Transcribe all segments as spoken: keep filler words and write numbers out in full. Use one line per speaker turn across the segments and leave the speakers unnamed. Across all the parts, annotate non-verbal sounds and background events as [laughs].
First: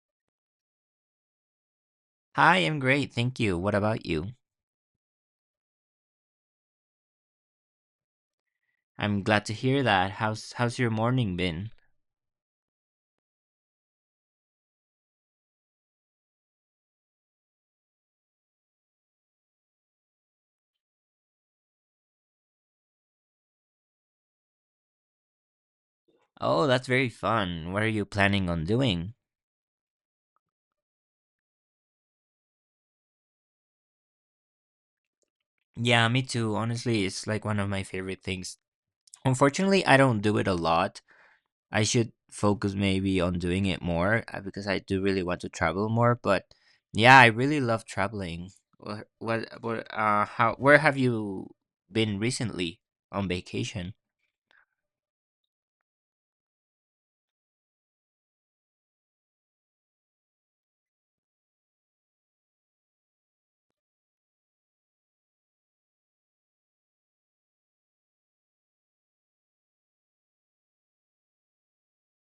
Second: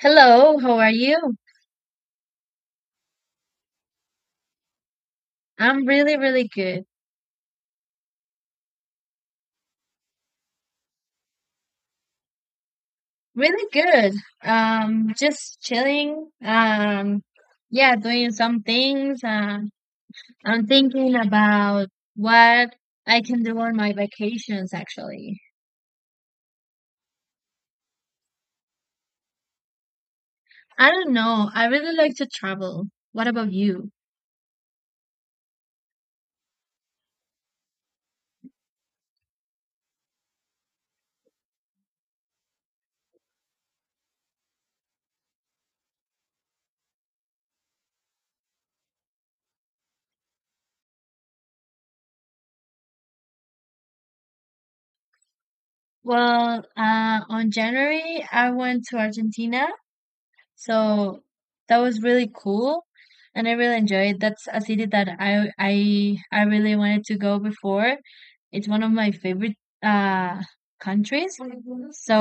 Hello, how are you?
Hi, I'm great, thank you. What about you?
I'm really, really good.
I'm glad to hear that. How's how's your morning been?
Really good. Um, just chilling. Um, yeah, doing some things. Um, I'm thinking about what I can do on my vacations, actually.
Oh, that's very fun. What are you planning on doing?
I don't know. I really like to travel. What about you?
Yeah, me too. Honestly, it's like one of my favorite things. Unfortunately, I don't do it a lot. I should focus maybe on doing it more uh, because I do really want to travel more, but yeah, I really love traveling. What what, what uh how where have you been recently on vacation?
Well, uh, on January, I went to Argentina. So that was really cool and I really enjoyed it. That's a city that I I I really wanted to go before. It's one of my favorite uh countries. So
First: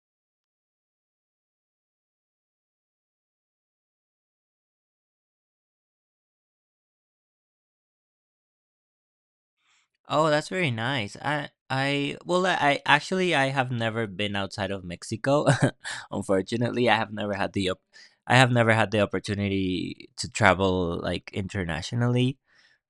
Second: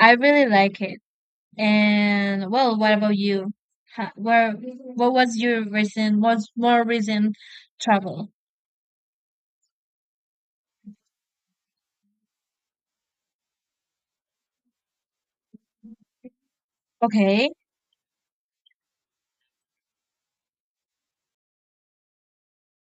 I really like it. And well, what about you? Ha- Where what was your recent what's more recent travel?
Oh, that's very nice. I I well I, I actually I have never been outside of Mexico. [laughs] Unfortunately, I have never
Okay.
had the op- I have never had the opportunity to travel like internationally,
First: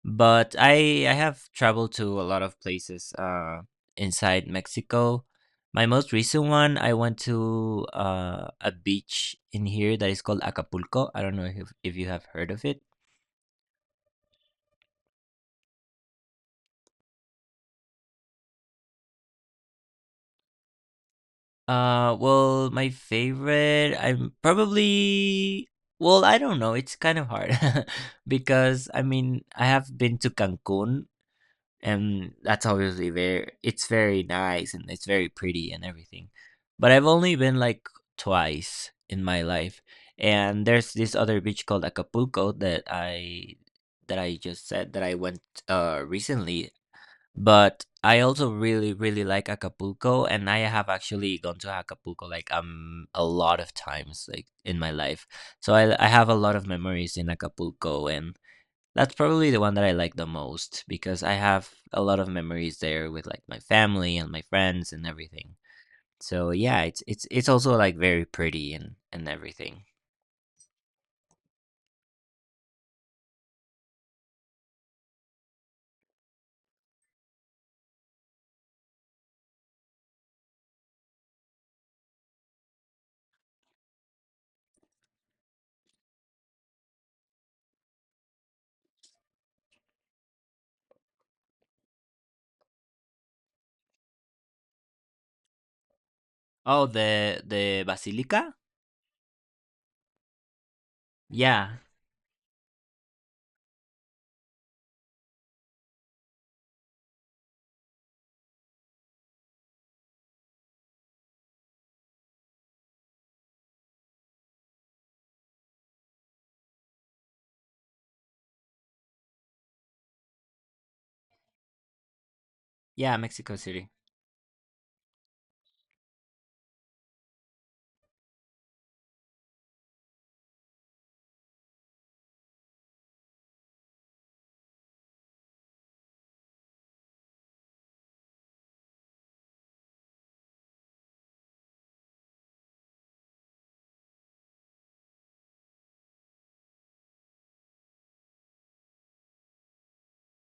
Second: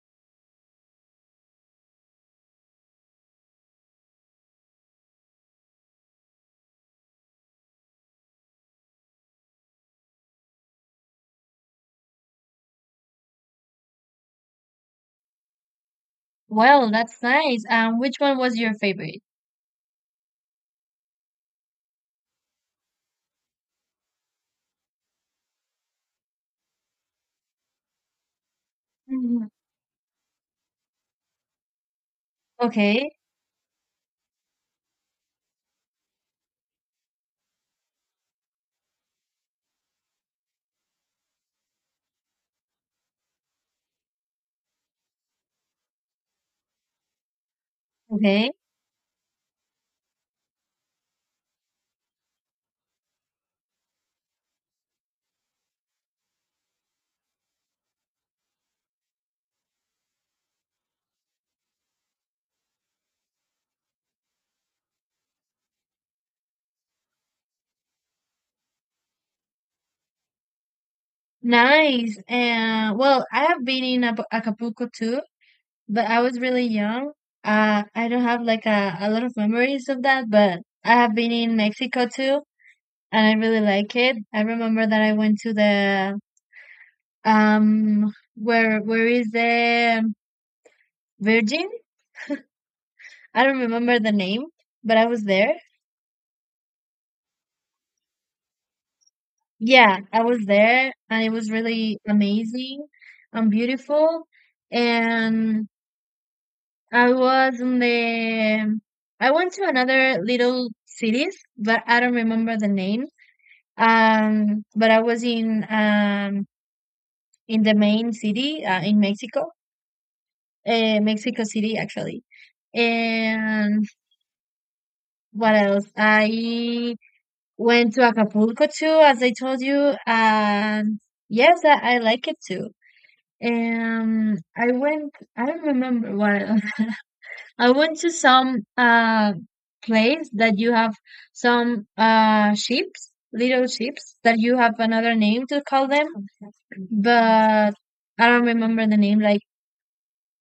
but I I have traveled to a lot of places uh inside Mexico. My most recent one, I went to uh, a beach in here that is called Acapulco. I don't know if if you have heard of it.
Well, that's nice. Um which one was your favorite?
Uh, well, my favorite, I'm probably, well, I don't know. It's kind of hard [laughs] because I mean,
Mhm.
I have been to Cancun, and that's obviously
Okay.
very, it's very nice and it's very pretty and everything. But I've only been like twice in my life. And there's this other beach called Acapulco that I that I just said that I went uh recently, but I
Okay.
also really, really like Acapulco, and I have actually gone to Acapulco like um a lot of times like in my life. So I I have a lot of memories in Acapulco, and that's probably the one that I like the most because I have a lot of memories there with like my family and my friends and everything. So yeah, it's it's it's also like very pretty and and everything.
Nice. And well, I have been in Apu- Acapulco too, but I was really young. Uh, I don't have like a, a lot of memories of that, but I have been in Mexico too, and I really like it. I remember that I went to the um where where is the Virgin? I don't remember the name, but I was there.
Oh, the the Basilica?
Yeah, I was there, and it was
Yeah.
really amazing and beautiful. And I was in the I went to another little cities, but I don't remember the name. Um, but I was in um in the main city uh, in Mexico, uh, Mexico City actually.
Yeah, Mexico
And
City.
what else? I went to Acapulco too, as I told you. And yes, I, I like it too. And I went. I don't remember what. [laughs] I went to some uh place that you have some uh ships, little ships that you have another name to call them, but I don't remember the name. Like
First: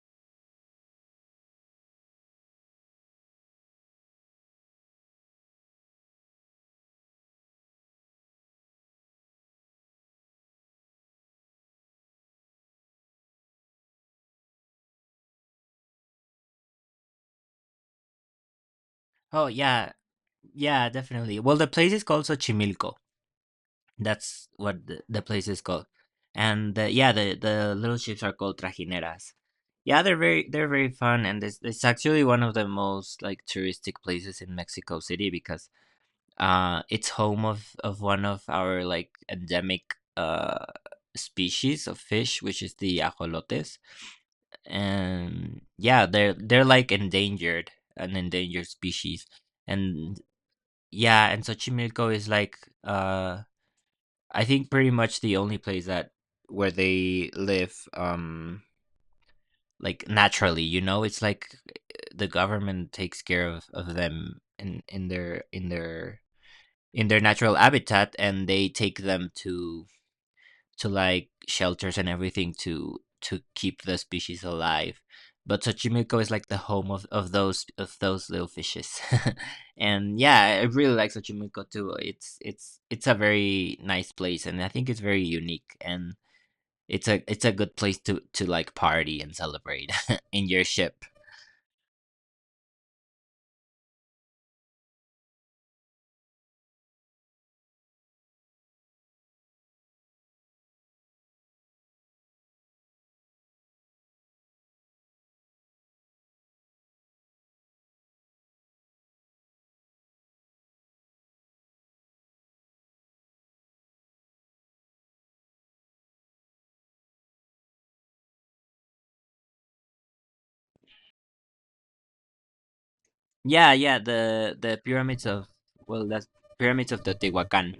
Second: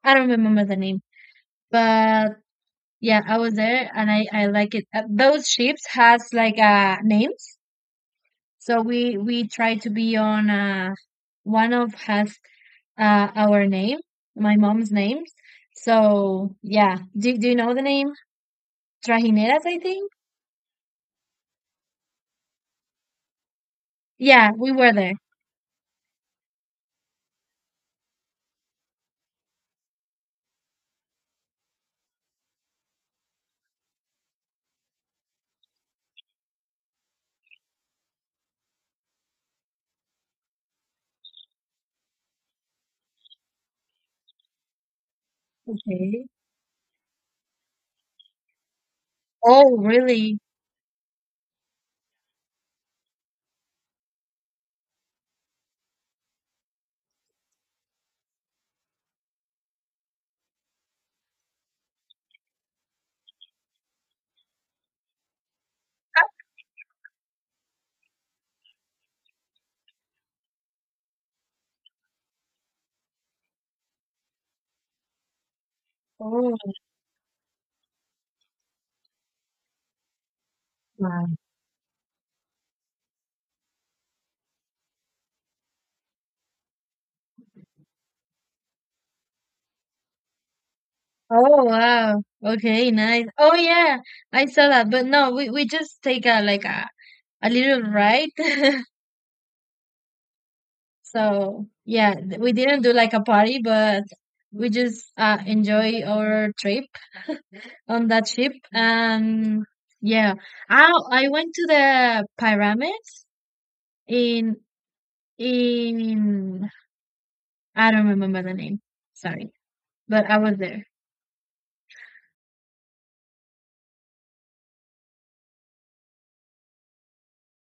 I don't remember the name, but yeah, I was there and I I like it. Uh, those ships has like uh names, so we we try to be on uh one of has uh our name, my mom's name. So yeah, do do you know the name?
Oh,
Trajineras, I
yeah.
think.
Yeah, definitely. Well, the place is called Xochimilco. That's
Yeah, we
what
were
the,
there.
the place is called. And the, yeah, the, the little ships are called trajineras. Yeah, they're very they're very fun, and it's, it's actually one of the most like touristic places in Mexico City because uh, it's home of of one of our like endemic uh species of fish, which is the ajolotes. And yeah,
Okay.
they're they're like endangered, an endangered species.
Oh,
And
really?
yeah, and Xochimilco is like uh I think pretty much the only place that where they live, um, like naturally, you know. It's like the government takes care of, of them in, in their in their in their natural habitat, and they take them to to like shelters and everything to to keep the species alive. But Xochimilco is like
Oh,
the home of, of those of those little fishes. [laughs] And yeah, I really like
wow.
Xochimilco too. It's it's it's a very nice place, and I think it's very unique and it's a it's a good place to to like party and celebrate [laughs] in your ship.
Oh, wow. Okay, nice. Oh, yeah, I saw that. But no, we, we just take a like a, a little ride. [laughs] So, yeah, th- we didn't do like a party, but we just uh, enjoy our trip on that ship. And yeah, I I went to the pyramids in in I don't remember the name. Sorry, but I was there.
Yeah, yeah, the the pyramids of well, that's pyramids of the Tehuacan.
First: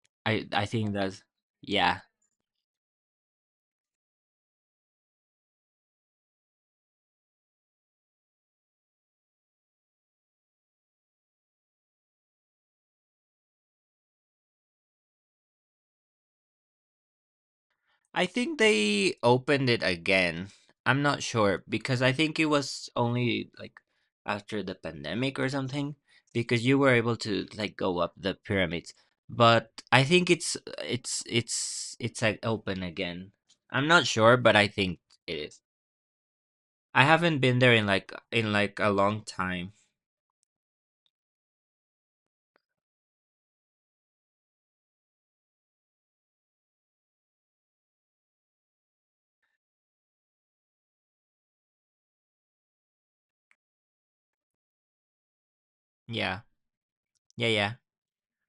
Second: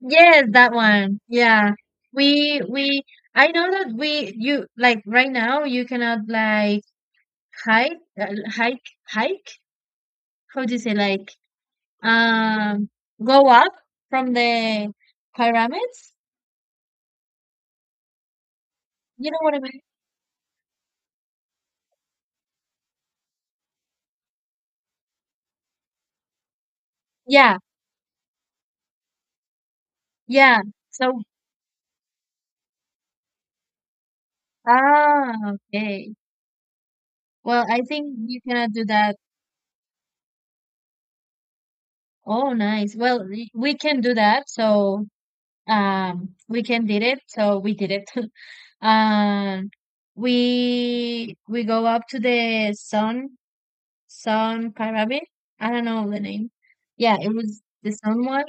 Yes,
I I
that
think
one.
that's
Yeah.
yeah.
We we I know that we you like right now you cannot like hike uh, hike hike how do you say like um go up from the pyramids?
I think they
You know what I
opened
mean?
it again. I'm not sure because I think it was only like after the pandemic or something, because you were able to
Yeah.
like go up the pyramids. But I think it's
Yeah. So
it's it's it's like open again. I'm not sure, but I think it
ah
is.
okay.
I haven't been
Well,
there
I
in like
think you
in
cannot
like
do
a
that.
long time.
Oh, nice. Well, we we can do that. So um we can did it. So we did it. [laughs] And we we go up to the sun sun pyramid. I don't know the
Yeah.
name. Yeah, it
Yeah,
was
yeah.
the sun one.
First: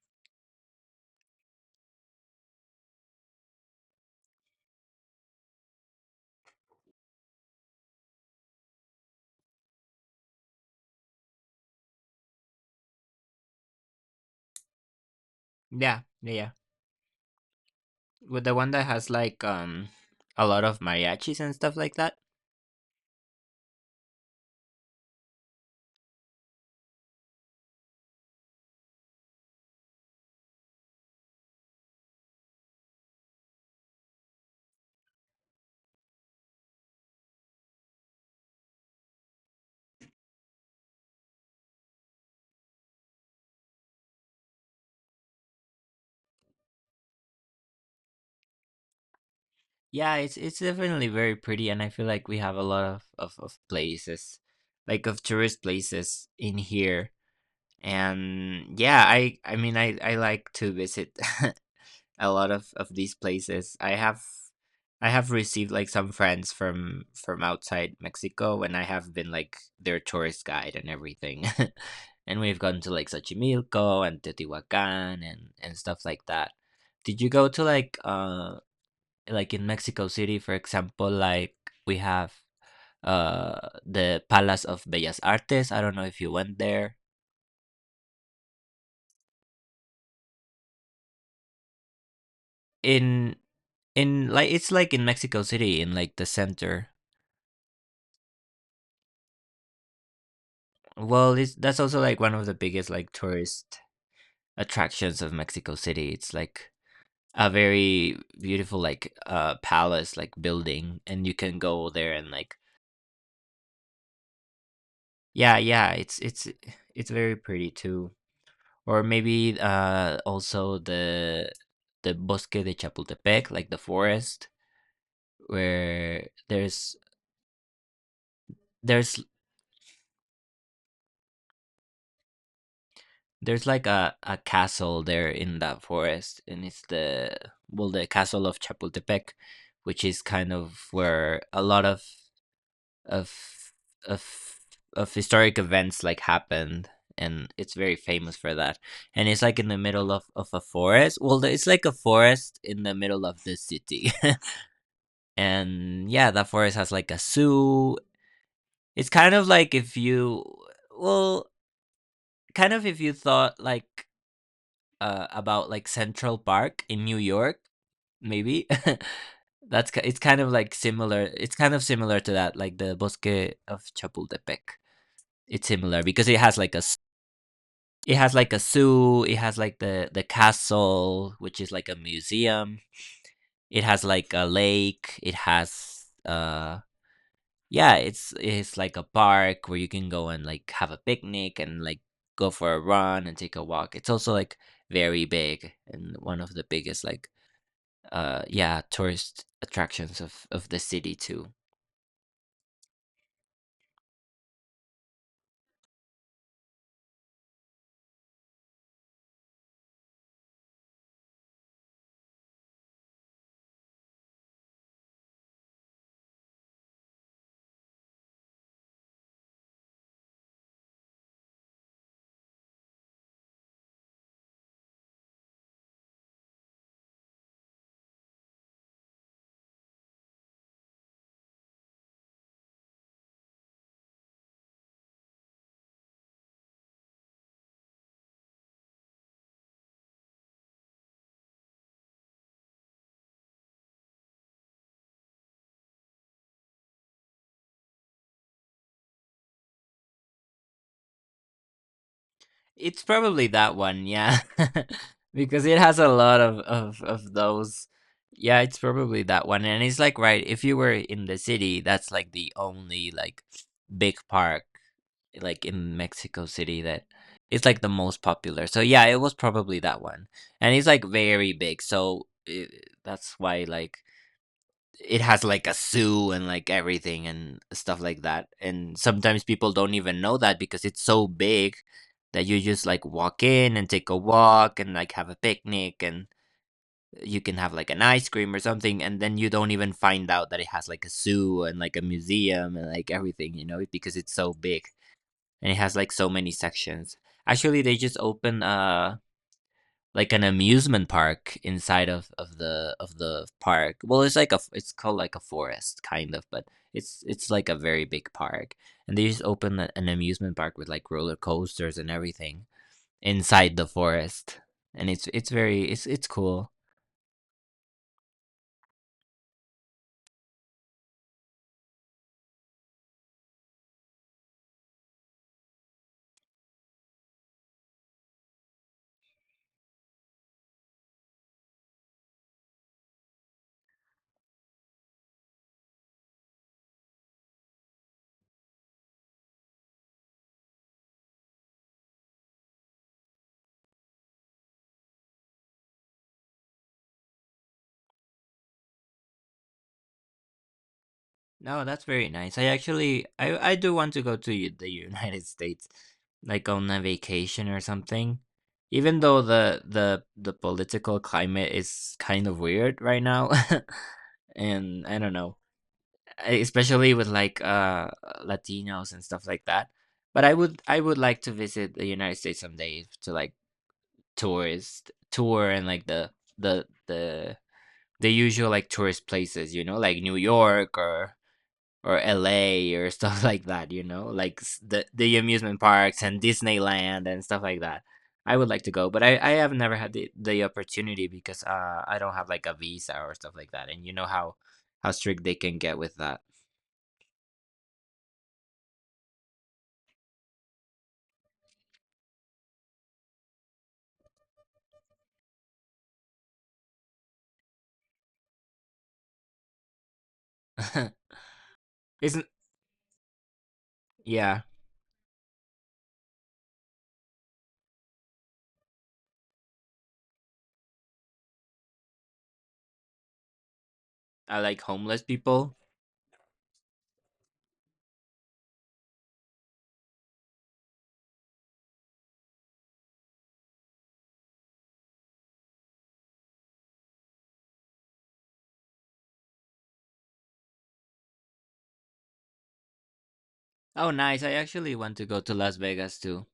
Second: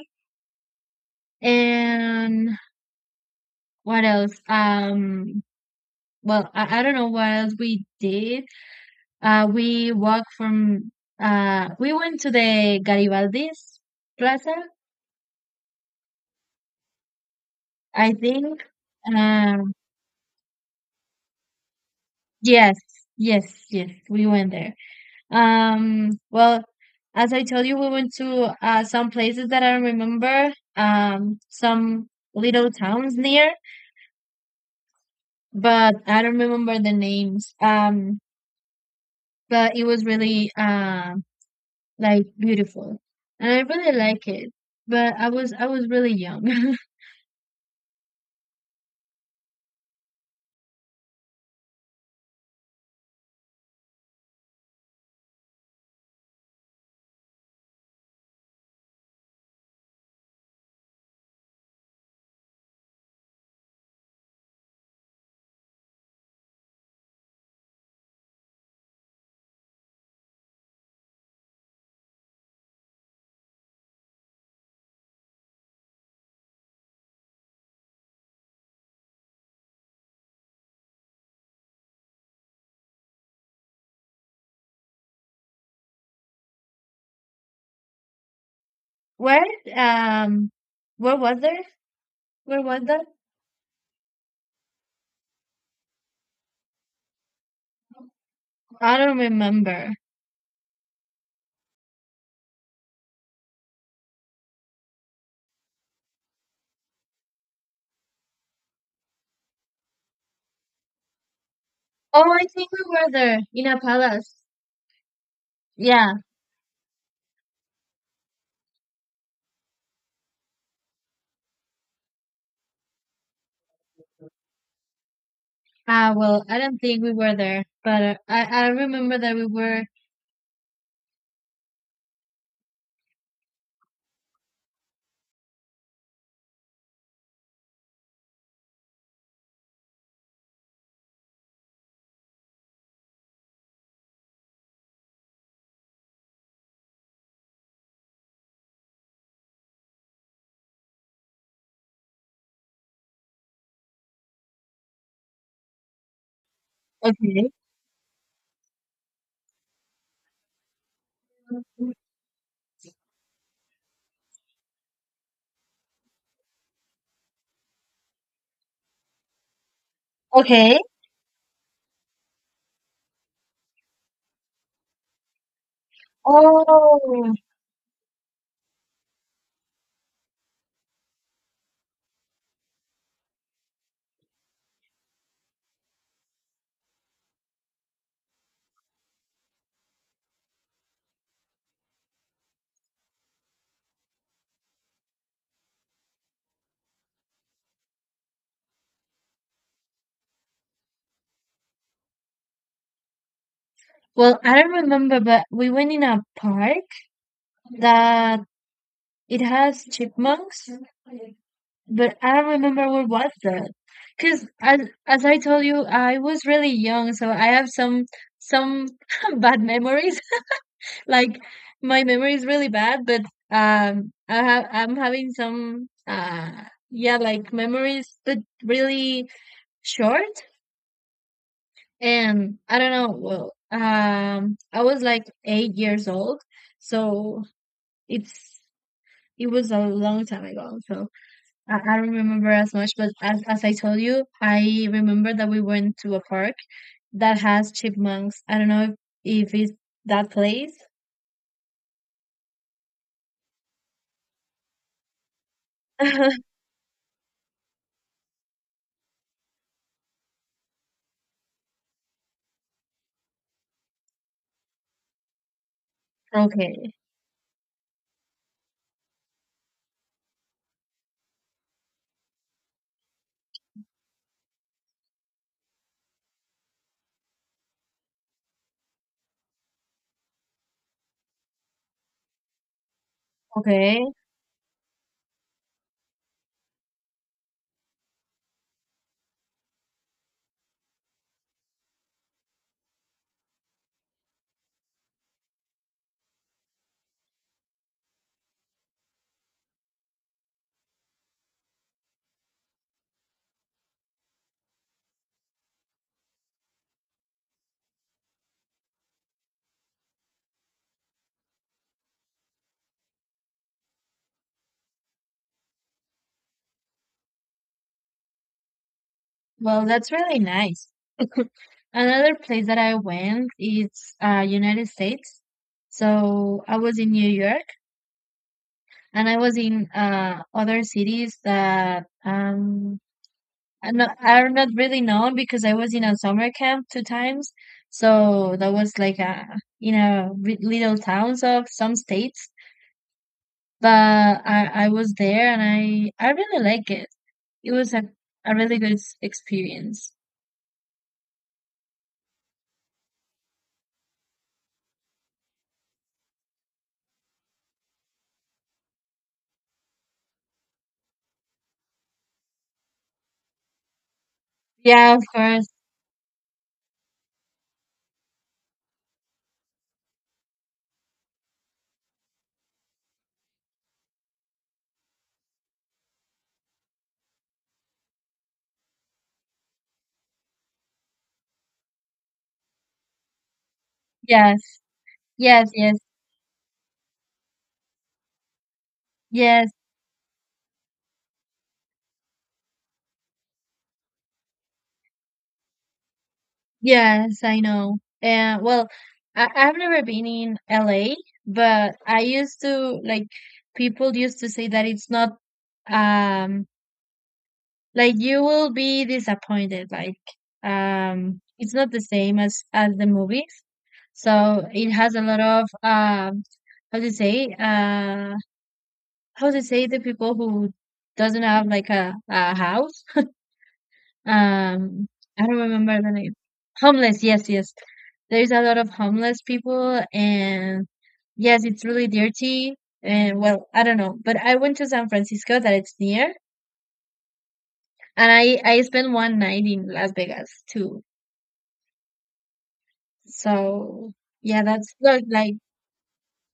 And what else? Um, well, I, I don't know what else we did. Uh, we walked from uh, we went to the Garibaldi's Plaza,
Yeah. Yeah, yeah.
I
With the
think.
one that has like
Um,
um a lot of mariachis and stuff like that.
yes, yes, yes, we went there. Um, well, as I told you, we went to uh, some places that I remember, um, some little towns near, but I don't remember the names. Um, but it was really uh, like beautiful, and I really like it. But I was I was really young.
Yeah, it's it's definitely very pretty, and I feel like we have a lot of of, of places, like of tourist places in here. And yeah, I I mean I I like to visit [laughs] a lot of of these places. I have I have received like some friends from from outside Mexico, and I have been like their tourist guide and everything. [laughs] And we've gone to like Xochimilco and Teotihuacan and and stuff like that. Did you go to like um like in Mexico City, for example, like we have uh the Palace of Bellas Artes. I don't know if you went there.
[laughs] Where um, where was there? Where was that?
In in like it's like in Mexico City in like the center.
I don't remember.
Well, it's that's also like one of the biggest like tourist attractions of Mexico City. It's like a very beautiful like uh palace like building, and you can go there and
Oh, I
like
think we were there in a palace.
yeah, yeah,
Yeah.
it's it's it's very pretty too. Or maybe uh, also the the Bosque de Chapultepec, like the forest,
Ah,
where
well, I don't
there's
think we were there, but uh, I I remember
there's
that we were.
there's like a, a castle there in that forest, and it's the well the castle of Chapultepec, which is kind of where a lot of of of of historic events like happened, and it's very famous for that. And it's like in the middle of of a forest. Well, it's like a forest in the middle of the city. [laughs] And yeah, that forest has like a
Okay.
zoo. It's kind of like if you, well, kind of if you thought like uh, about like Central Park in New York, maybe. [laughs] That's ki- it's kind of like
Okay.
similar. It's kind of similar to that, like the Bosque of Chapultepec. It's similar because it has like a s-
Oh.
it has like a zoo. It has like the the castle, which is like a museum. It has like a lake. It has uh yeah, it's it's like a park where you can go and like have a picnic and like go for a run and take a walk. It's also like very big and one of the biggest like uh yeah, tourist attractions of of the city too.
Well, I don't remember, but we went in a park that it has chipmunks, but I don't remember what was that. Because as as I told you, I was really young, so I have some some [laughs] bad memories. Like my memory is really bad, but um, I have I'm having some uh yeah like memories, but really short. And I don't know. Well, um, I was like eight years old, so it's it was a long time ago. So I, I don't remember as much. But as as I told you, I remember that we went to a park that has chipmunks. I don't know if, if it's that place.
It's probably that one, yeah. [laughs] Because it has a lot
[laughs]
of of of those. Yeah, it's probably that one. And it's like right, if you were in the city, that's like the only like big park like in Mexico City
Okay.
that it's like the most popular. So yeah, it was probably that one. And it's like very big. So it, that's why like it has like a zoo and like everything and stuff like that. And sometimes people don't even know that because it's so big that you just like walk in and
Okay.
take a walk and like have a picnic, and you can have like an ice cream or something, and then you don't even find out that it has like a zoo and like a museum and like everything, you know, because it's so big and it has like so many sections. Actually, they just opened uh like an amusement park inside of of the of the park. Well, it's like a f- it's called like a forest kind of, but it's it's like a very big park, and they just opened a- an amusement park with like roller coasters and everything inside the forest, and it's it's very it's it's cool.
Well, that's really nice. Another place that I went is uh, United States. So I was in New York, and I was in uh, other cities that um, are not, are not really known because I was in a summer camp two times. So that was like a in a re- little towns of some states. But I, I was there, and I I really like it. It was a, a really good s- experience.
No, that's very nice. I actually I I do want to go to u- the United [laughs] States like on a vacation or something. Even though the the the political climate is kind of weird right now. [laughs] And
Yeah,
I
of
don't know,
course.
e- especially with like uh Latinos and stuff like that. But I would I would like to visit the United States someday to like tourist tour and like the the the the usual like tourist places, you know, like New York or or L A or [laughs] stuff like that, you know, like
Yes.
s- the the
Yes,
amusement
yes.
parks and Disneyland and stuff like that. I would like to go, but I, I
Yes,
have never had the, the opportunity because uh I don't have like a visa or stuff like that, and you know how how strict they can get with that.
yes, I know. And well, I, I've never been in L A, but I used to like people used to say that it's not um like you will be disappointed, like
[laughs]
um it's not the same
Isn't
as as the movies.
yeah,
So it has a lot of um how do you say uh how do you say the people who doesn't have like a, a house.
I like
Um,
homeless
I don't
people.
remember the name. Homeless, yes, yes. There's a lot of homeless people, and yes, it's really dirty. And well, I don't know, but I went to San Francisco, that it's near, and I I spent one night in Las Vegas too.
Oh,
So
nice. I
yeah, that's
actually want
look
to go to
like
Las Vegas too.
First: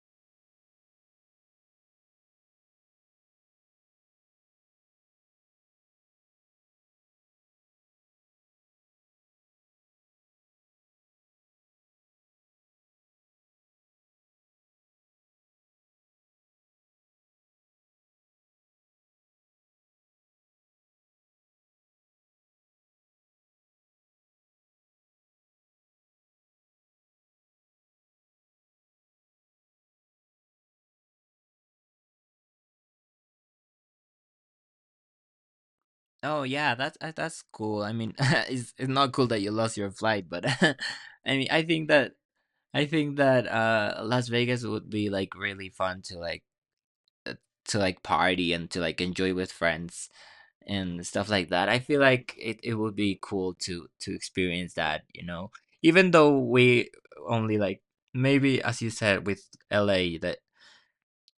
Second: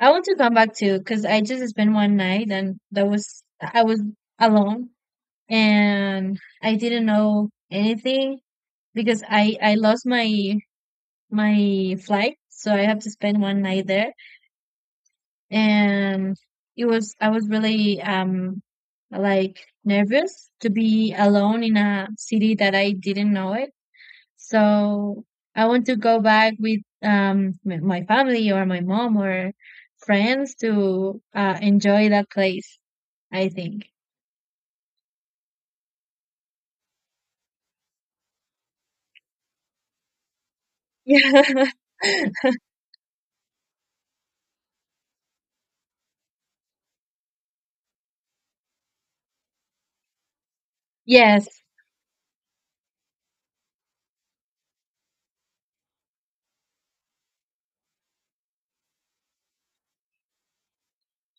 I want to come back too, because I just spent one night, and that was I was alone, and I didn't know anything because I I lost my my flight, so I have to spend one night there. And it was I was really um like nervous to be alone in a city that I didn't know it. So I want to go back with um m- my family or my mom or friends to uh, enjoy that place, I think.
Oh yeah, that's uh, that's cool. I mean, [laughs] it's it's not cool that you lost your flight, but [laughs] I
[laughs]
mean, I
Yeah.
think that I think that uh Las Vegas would be like really fun to like to like party and to like enjoy with friends and stuff
Yes,
like that. I feel like it, it would be cool to to experience that, you know. Even though we only like maybe as you said with L A that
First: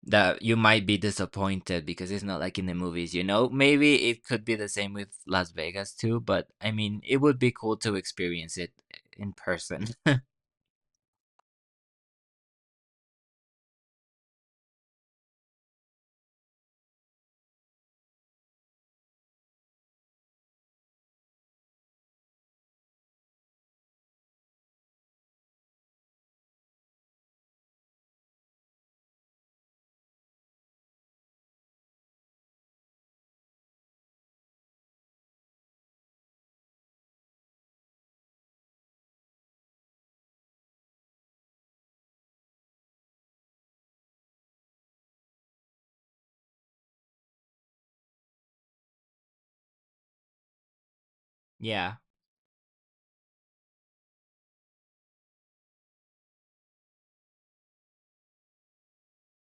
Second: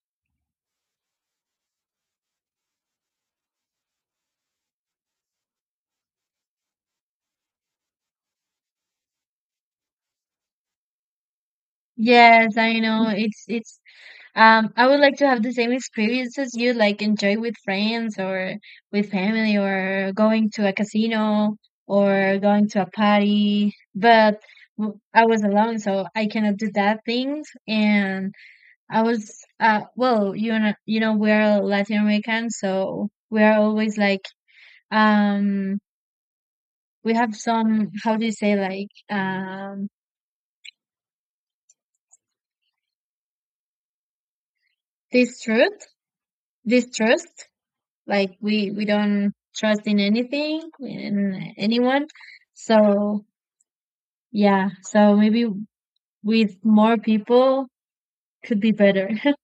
that you might be disappointed because it's not like in the movies, you know. Maybe it could be the same with Las Vegas too, but I mean, it would be cool to experience it in person.
yes, I know. It's it's Um, I would like to have the same experiences you like enjoy with friends or with family or going to a casino or going to a party. But w- I was alone, so I cannot do that things. And I was, uh, well, you know, you know, we're Latin American, so we're always like, um, we have some, how do you say, like, um, distrust, distrust. Like we we don't trust in anything in
[laughs] Yeah.
anyone. So yeah, so maybe with more people could be better. [laughs]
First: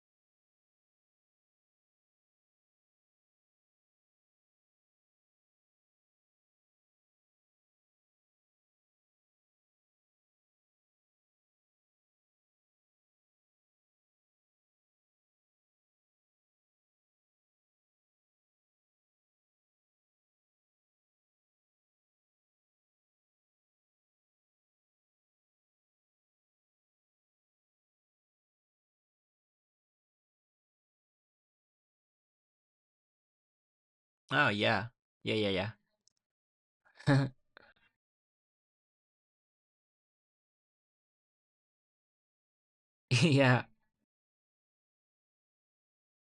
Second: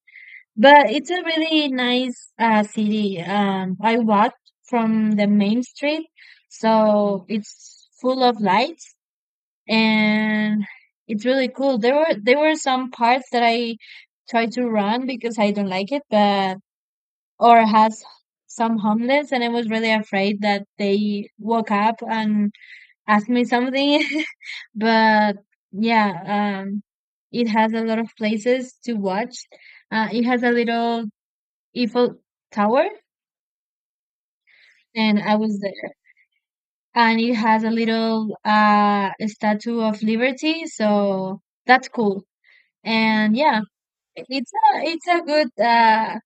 But it's a really nice uh, city. Um, I walked from the main street, so it's full of lights and it's really cool. There were there were some parts that I tried to run because I don't like it, but or has some homeless and I was really afraid that they woke up and asked me something. [laughs] But yeah, um it has a lot of places to watch. Uh, it has a little Eiffel Tower
Oh, yeah.
and I
Yeah,
was
yeah,
there. And
yeah.
it
[laughs]
has a little uh Statue of Liberty, so that's cool.
[laughs]
And yeah,
Yeah.
It's a it's a good uh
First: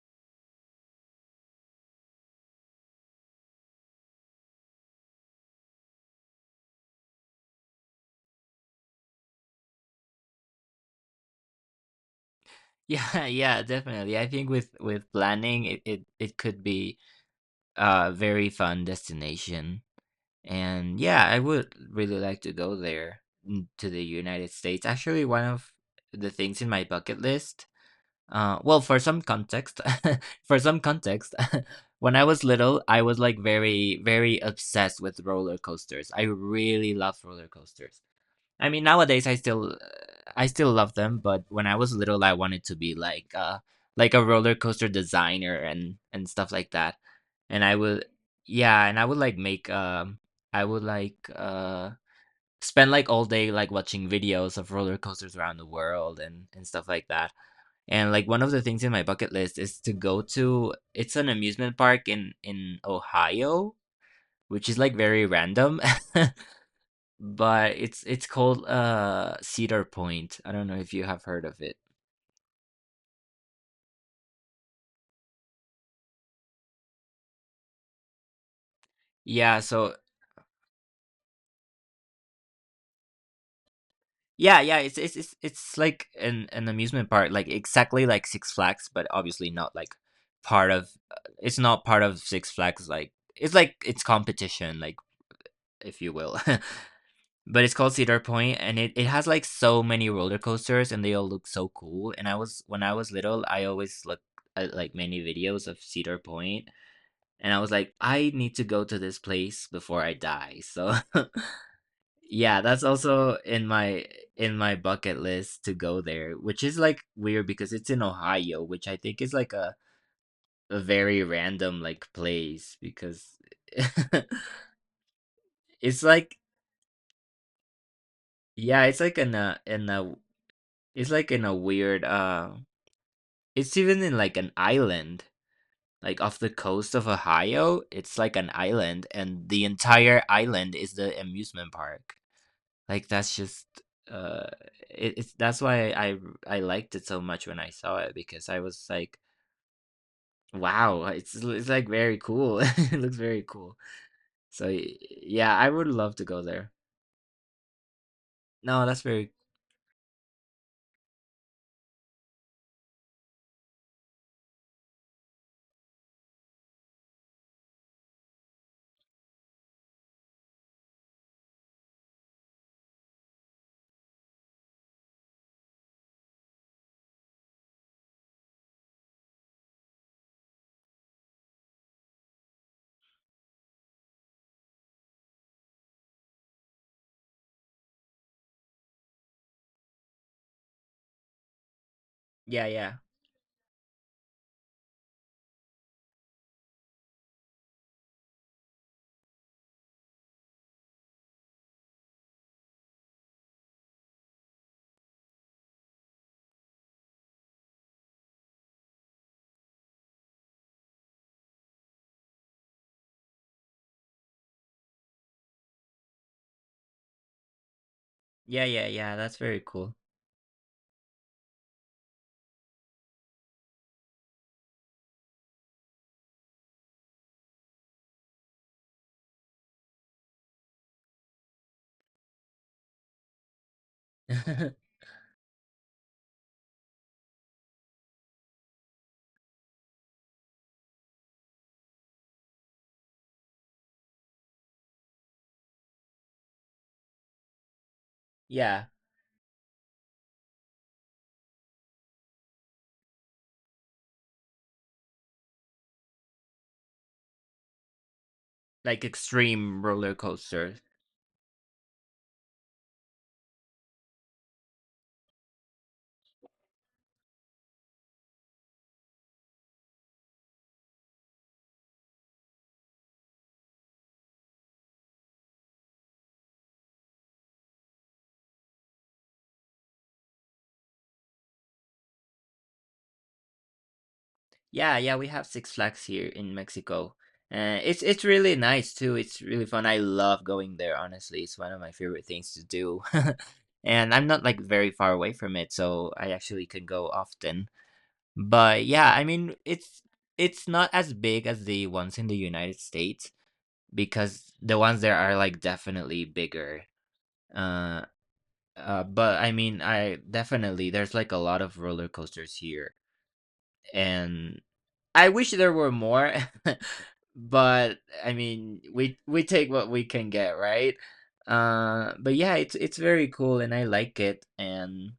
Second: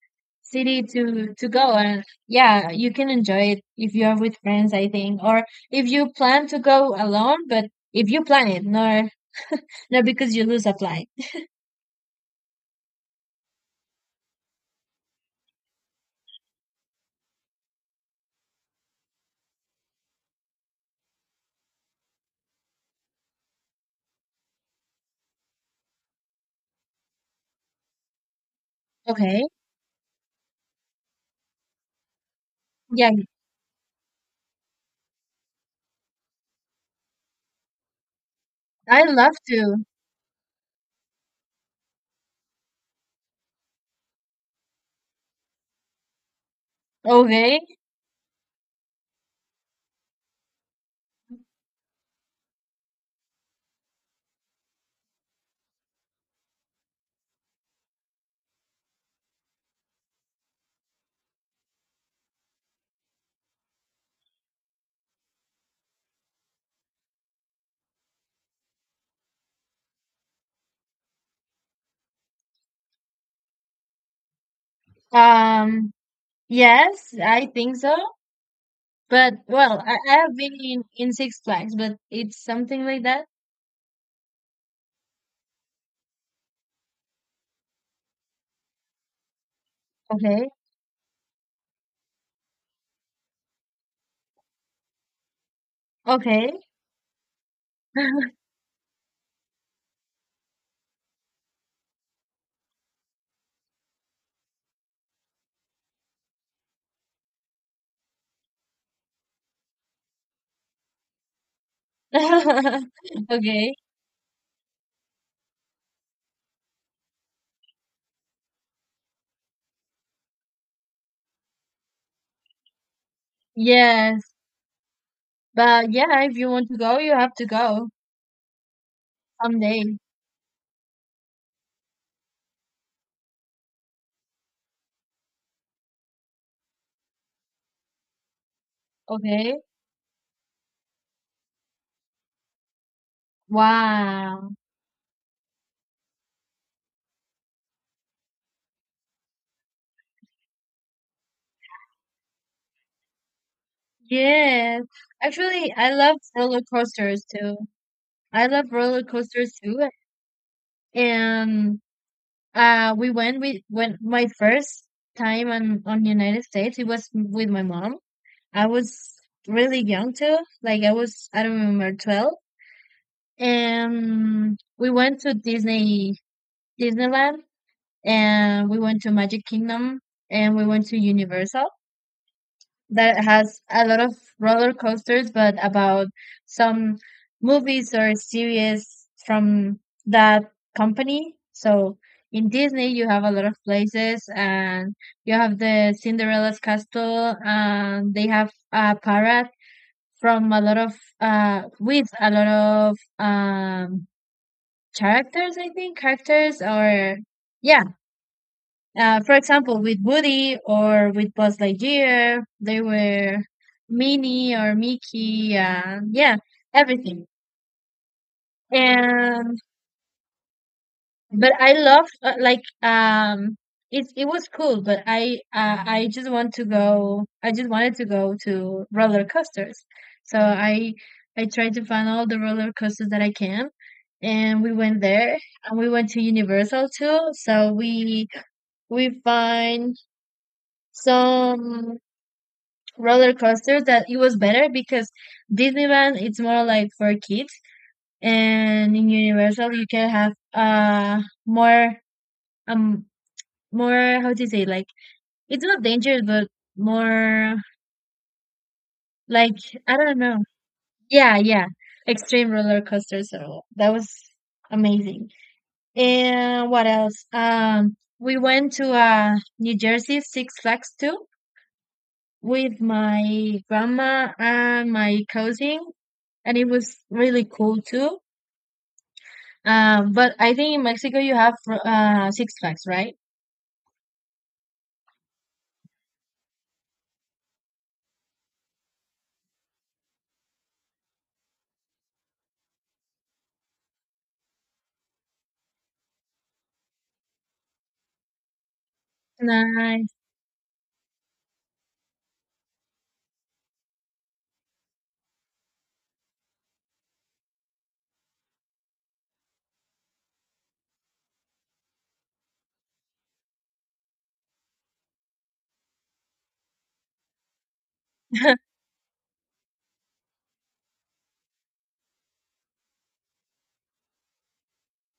city to to go and yeah, you can enjoy it if you are with friends, I think, or if you plan to go alone, but if you plan it, nor not because you lose a flight.
Yeah, [laughs] yeah, definitely. I think with with planning, it it, it could be a very fun destination. And yeah, I would really like to go there mm, to the United States. Actually, one of the things in my bucket list, uh, well, for some
Okay.
context, [laughs] for some context, [laughs] when I was little, I
Yeah,
was like very, very obsessed with roller coasters. I really love roller coasters. I mean,
I
nowadays
love
I still
to.
I still love them, but when I was little, I wanted to be like uh like a roller coaster designer and and stuff like that.
Okay.
And I would Yeah, and I would like make um I would like uh spend like all day like watching videos of roller coasters around the world and and stuff like that. And like one of the things in my bucket list is to go to it's an amusement park in in Ohio, which is like very random. [laughs] But it's it's called uh Cedar Point. I don't know if you have heard of it.
Um, yes, I think so. But
Yeah,
well,
so
I, I have been in, in Six Flags, but it's something like that.
yeah, yeah, it's it's it's, it's like an an amusement park, like exactly like Six Flags, but obviously not like
Okay.
part of uh, it's not part of Six Flags, like it's like it's competition, like if you will.
Okay.
[laughs] But it's called Cedar Point and it, it has like so many roller coasters and they all look so cool. And I was When I was little, I always looked at like many videos of Cedar Point. And I was like, I need to go to this place before I die. So [laughs] yeah, that's
[laughs]
also in
Okay.
my in my bucket list to go there, which is like weird because it's in Ohio, which I think is like a, a very random like place because [laughs]
Yes. But
it's
yeah, if
like
you want to go, you have to go
yeah, it's like in a in
someday.
a it's like in a weird uh it's even in like an island. Like off the coast of Ohio, it's like an island and
Okay.
the entire island is the amusement park. Like that's just uh
Wow.
it, it's that's why I I liked it so much when I saw it because I was like, wow, it's it's like very cool. [laughs] It looks very cool. So
Yes.
y- yeah, I
Actually,
would
I
love
love
to go
roller
there.
coasters too. I love
No, that's
roller
very
coasters too. And uh, we went with when my first time on on United States. It was with my mom. I was really young too. Like I was, I don't remember, twelve. And we went to Disney Disneyland, and we went to Magic Kingdom, and we went to Universal that has a lot of roller coasters, but about some movies or series from that company. So in
yeah,
Disney,
yeah.
you have a lot of places, and you have the Cinderella's castle, and they have a parrot from a lot of uh with a lot of um characters, I think characters or yeah uh, for example, with Woody or with Buzz Lightyear, they were Minnie or Mickey, uh, yeah, everything.
Yeah, yeah, yeah, that's
And
very cool.
but I love uh, like um, it it was cool, but I uh, I just want to go. I just wanted to go to roller coasters, so I I tried to find all the roller coasters that I can, and we
[laughs]
went there, and we went to Universal too. So we we find some roller coaster that it was better because Disneyland it's more like for kids
Yeah,
and in Universal you can have uh more um more how to say like it's not dangerous but more
like
like
extreme
I
roller
don't know.
coaster.
Yeah, yeah. Extreme roller coaster. So that was amazing. And what else? Um we went to uh New Jersey Six Flags too with my grandma and my cousin, and it was really cool too. Um, but I think in Mexico you have uh Six Flags, right?
Yeah, yeah, we have Six Flags here in Mexico. Uh, it's it's really nice too. It's really fun. I love going there, honestly. It's one of my favorite things to do. [laughs] And I'm not like very far away from it, so I actually can go often. But yeah, I mean, it's
Nice.
it's not as big as the ones in the United States because the ones there are like definitely bigger. Uh, uh, but I mean, I definitely there's like a lot of roller coasters here. And I wish there were more, [laughs] but I
[laughs]
mean, we we take what we can get, right? Uh, but yeah, it's it's very cool, and I like it. And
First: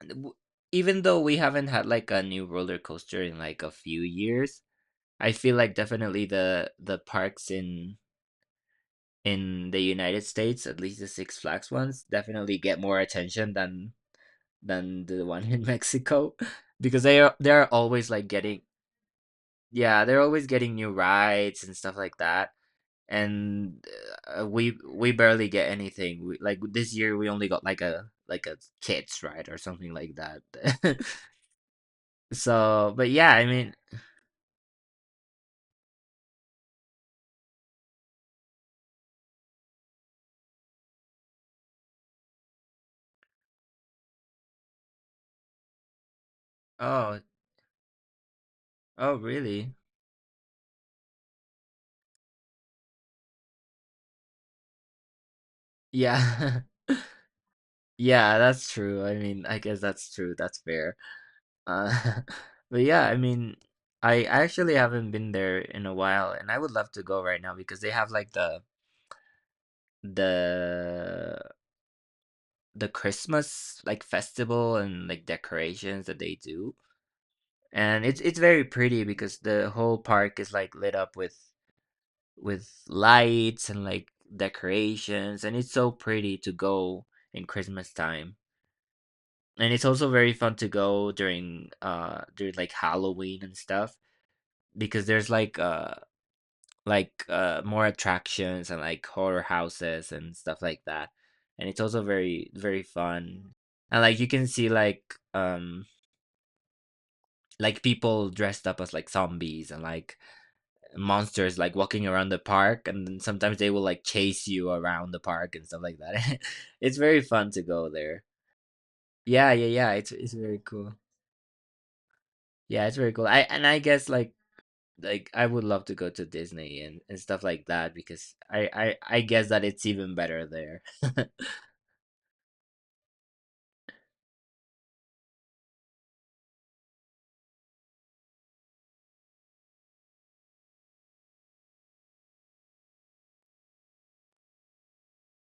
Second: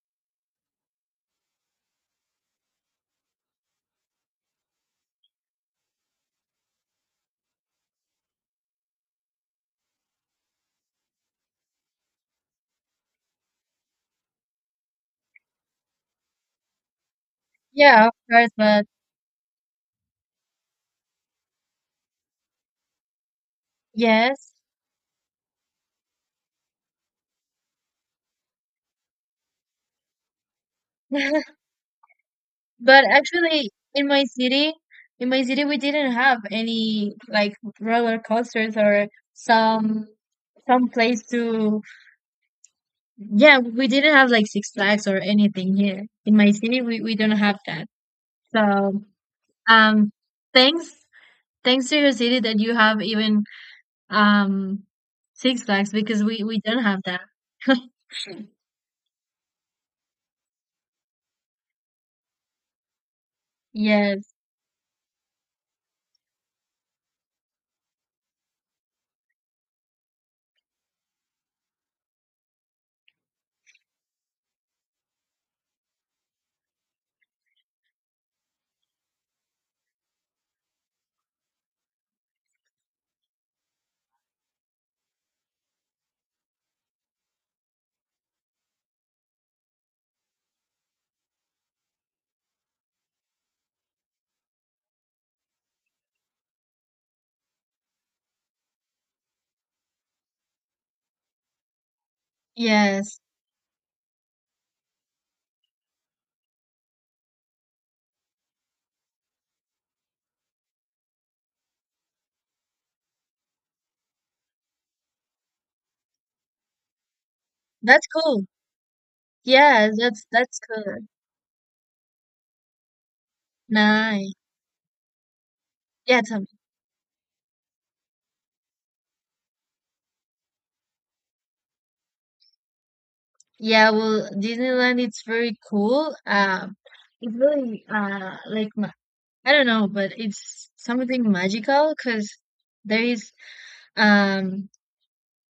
w- even though we haven't had like a new roller coaster in like a few years, I feel like definitely the the parks in in the United States, at least the Six Flags ones, definitely get more attention than than the one in Mexico [laughs] because they are they are
Yeah,
always
of
like
course,
getting.
but
Yeah, they're always getting new rides and stuff like that. And uh,
yes.
we we barely get anything. We, like this year, we only got like a like a kids ride or something like that. [laughs]
[laughs]
So,
But
but yeah, I
actually,
mean,
in my city, in my city, we didn't have any like roller coasters or some some place to. Yeah, we didn't have like Six Flags or anything here in my city. We we
oh,
don't have that. So,
oh, really?
um, thanks thanks to your city that you have even, Um, Six Flags, because we we
Yeah,
don't have that. [laughs]
[laughs] yeah, that's true. I mean, I guess that's true. That's fair. Uh, [laughs] but yeah, I mean, I
Yes,
I actually haven't been there in a while, and I would love to go right now because they have like the the the Christmas like festival and like decorations that they do. And it's it's very pretty because the whole park is like lit up with with lights and like decorations and it's so pretty to go in Christmas time. And it's also very fun to go during uh during like Halloween and stuff because there's like uh like uh more attractions and like horror houses and stuff like that. And it's also very very
yes,
fun and like you can see like um like people dressed up as like zombies and like monsters like walking around the park and then sometimes they will like chase you around the park and stuff like that. [laughs] It's very fun to go
that's
there.
cool.
Yeah, yeah,
Yeah,
yeah, it's
that's
it's
that's
very cool.
cool.
Yeah, it's very cool. I And I guess
Nice.
like like I would love to go
Yeah,
to
tell me.
Disney and, and stuff like that because I, I I guess that it's even better there.
Yeah, well, Disneyland it's very cool. Um, it's really uh like ma- I don't know, but it's something magical because there is, um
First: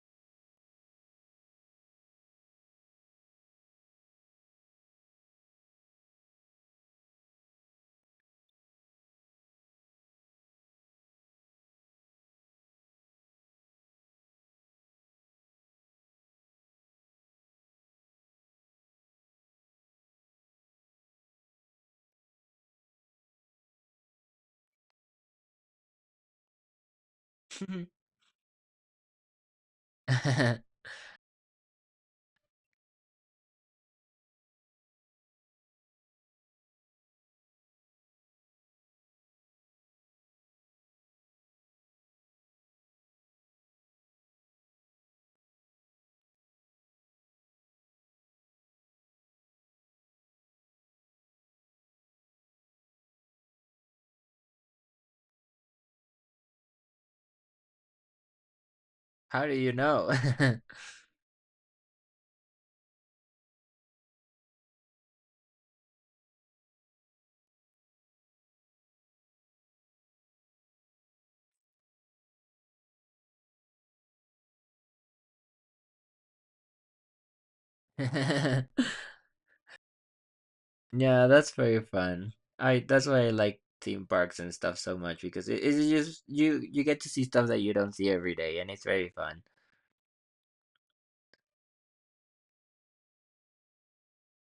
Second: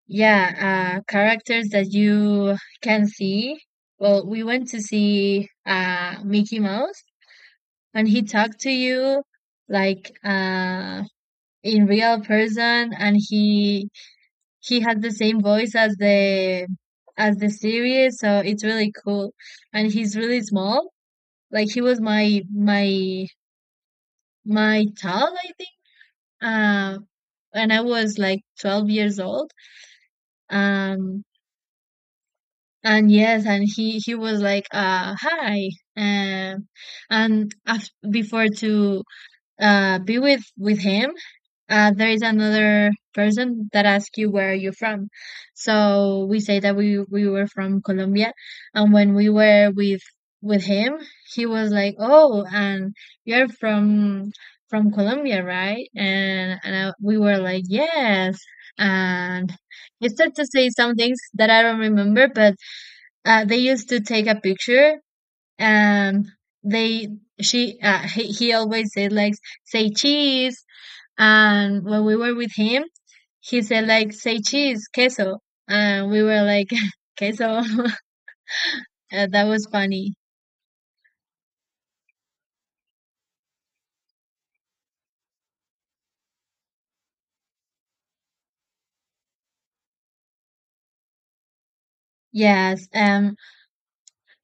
yeah, uh characters that you can see. Well, we went to see uh Mickey Mouse, and he talked to you like, uh in real person, and he he had the same voice as the as the series, so it's really cool. And he's really small, like he was my my my child, I think. uh and I was like twelve years old.
[laughs]
um and yes, and he he was like, uh hi. um and af- before to, uh, be with with him, uh, there is another person that asks you, where are you from? So we say that we we were from Colombia, and when we were with with him, he was like, "Oh, and you're from from Colombia, right?" And and I, we were like, "Yes."
[laughs] How do
And
you
he
know?
started to say some things that I don't remember, but uh, they used to take a picture, and they she uh, he, he always said like, say cheese. And when we were with him, he said like, say cheese, queso. And we were like, [laughs] queso. [laughs]
[laughs]
Uh, that was funny.
Yeah, that's very fun. I that's why I like theme parks and stuff so much because it, it's just you you get to see stuff that you don't see every day and it's very fun.
Yes. um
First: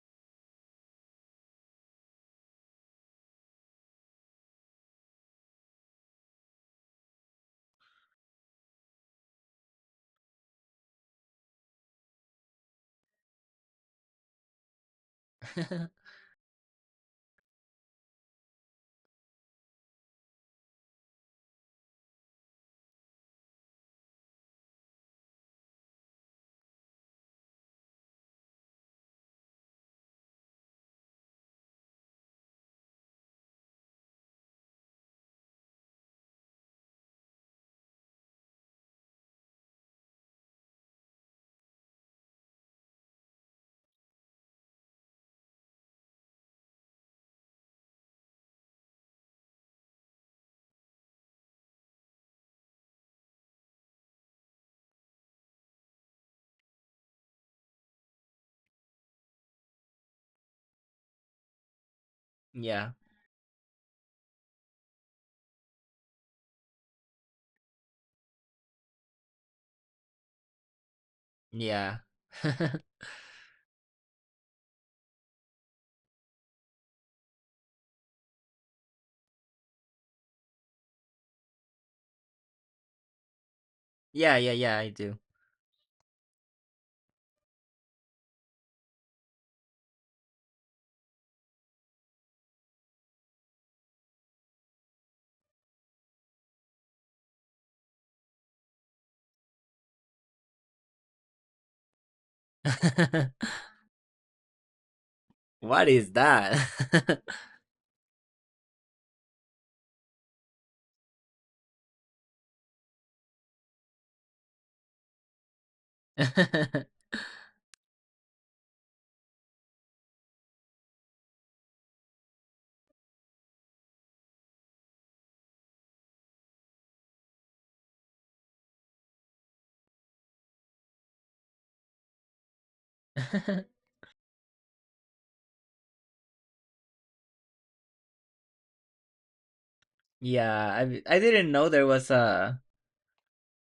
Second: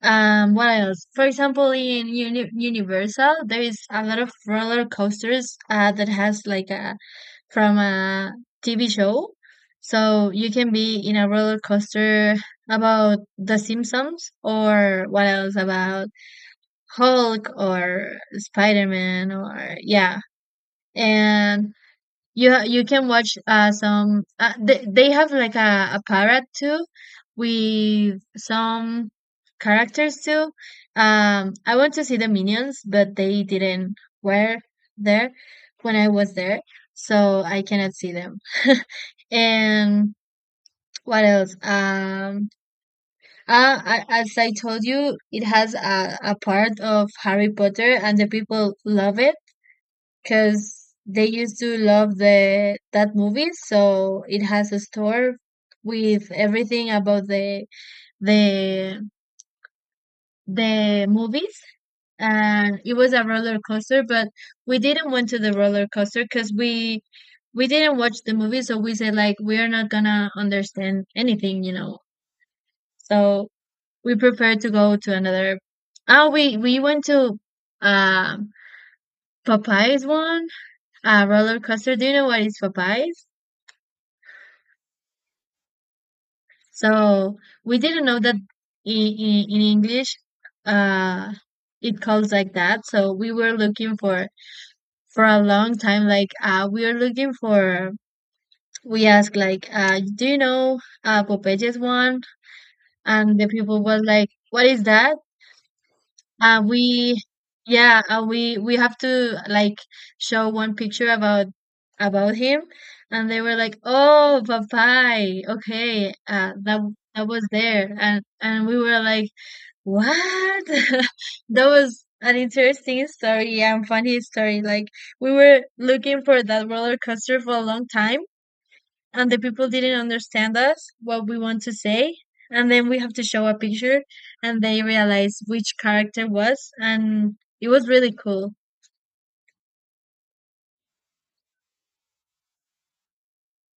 um What else? For example, in Uni- universal, there is a lot of roller coasters uh, that has like a, from a T V show. So you can be in a roller coaster about The Simpsons, or what else,
[laughs]
about Hulk or Spider Man, or yeah. And you ha- you can watch uh some, uh, they they have like a, a parrot too, with some characters too. Um, I want to see the minions, but they didn't were there when I was there, so I cannot see them. [laughs] And what else? Um, uh, I, as I told you, it has a, a part of Harry Potter, and the people love it because they used to love the that movie. So it has a store with everything about the the the movies, and
Yeah.
it was a roller coaster, but we didn't went to the roller coaster because we we didn't watch the movie. So we said like, we're not gonna understand anything, you know.
Yeah. [laughs]
So we prepared to go to another. Oh, we we went to, um Popeye's one, uh roller coaster. Do you know what is Popeye's?
Yeah, yeah, yeah, I do.
So we didn't know that in, in, in English, uh, it calls like that. So we were looking for for a long time. Like, uh, we were looking for. We asked like, uh, do you know, uh, Popeye's one? And the
[laughs]
people was like, what is that?
What is
Uh, we,
that?
yeah, uh, we we have to like show one picture about about him, and they were like, oh, Popeye, okay, uh, that
[laughs]
that was there, and and we were like, what? [laughs] That was an interesting story and funny story. Like we were looking for that roller coaster for a long time, and the people didn't understand us what we want to say. And then we have to show a picture, and they realize which character was, and it was really cool.
Yeah, I I didn't know there was a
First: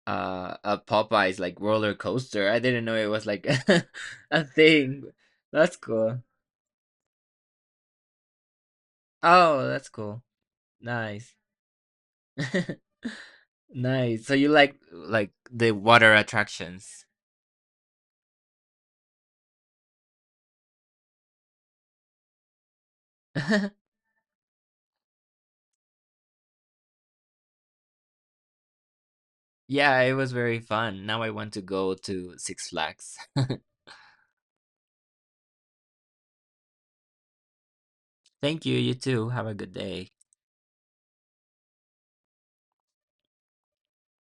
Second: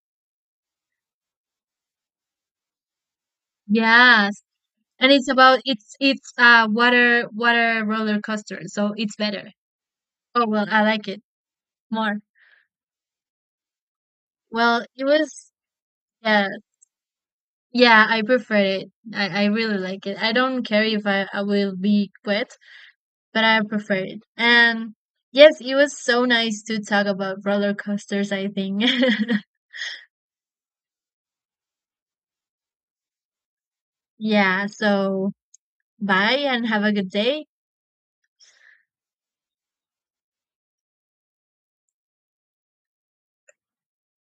uh a Popeyes like roller coaster. I didn't know it was like [laughs]
Yes.
a thing.
And it's about,
That's
it's
cool.
it's uh water water roller coaster, so it's better.
Oh, that's cool.
Oh well, I like it
Nice.
more.
[laughs] Nice. So you like
Well, it
like
was,
the water
yeah.
attractions.
Yeah, I prefer it. I, I really like it. I don't care if I, I will be wet, but I
[laughs]
prefer it. And yes, it was so nice to talk about roller coasters, I think. [laughs]
Yeah, it was very fun. Now I want to go to Six Flags.
Yeah, so bye and have a good day.
[laughs] Thank you. You too. Have a good day.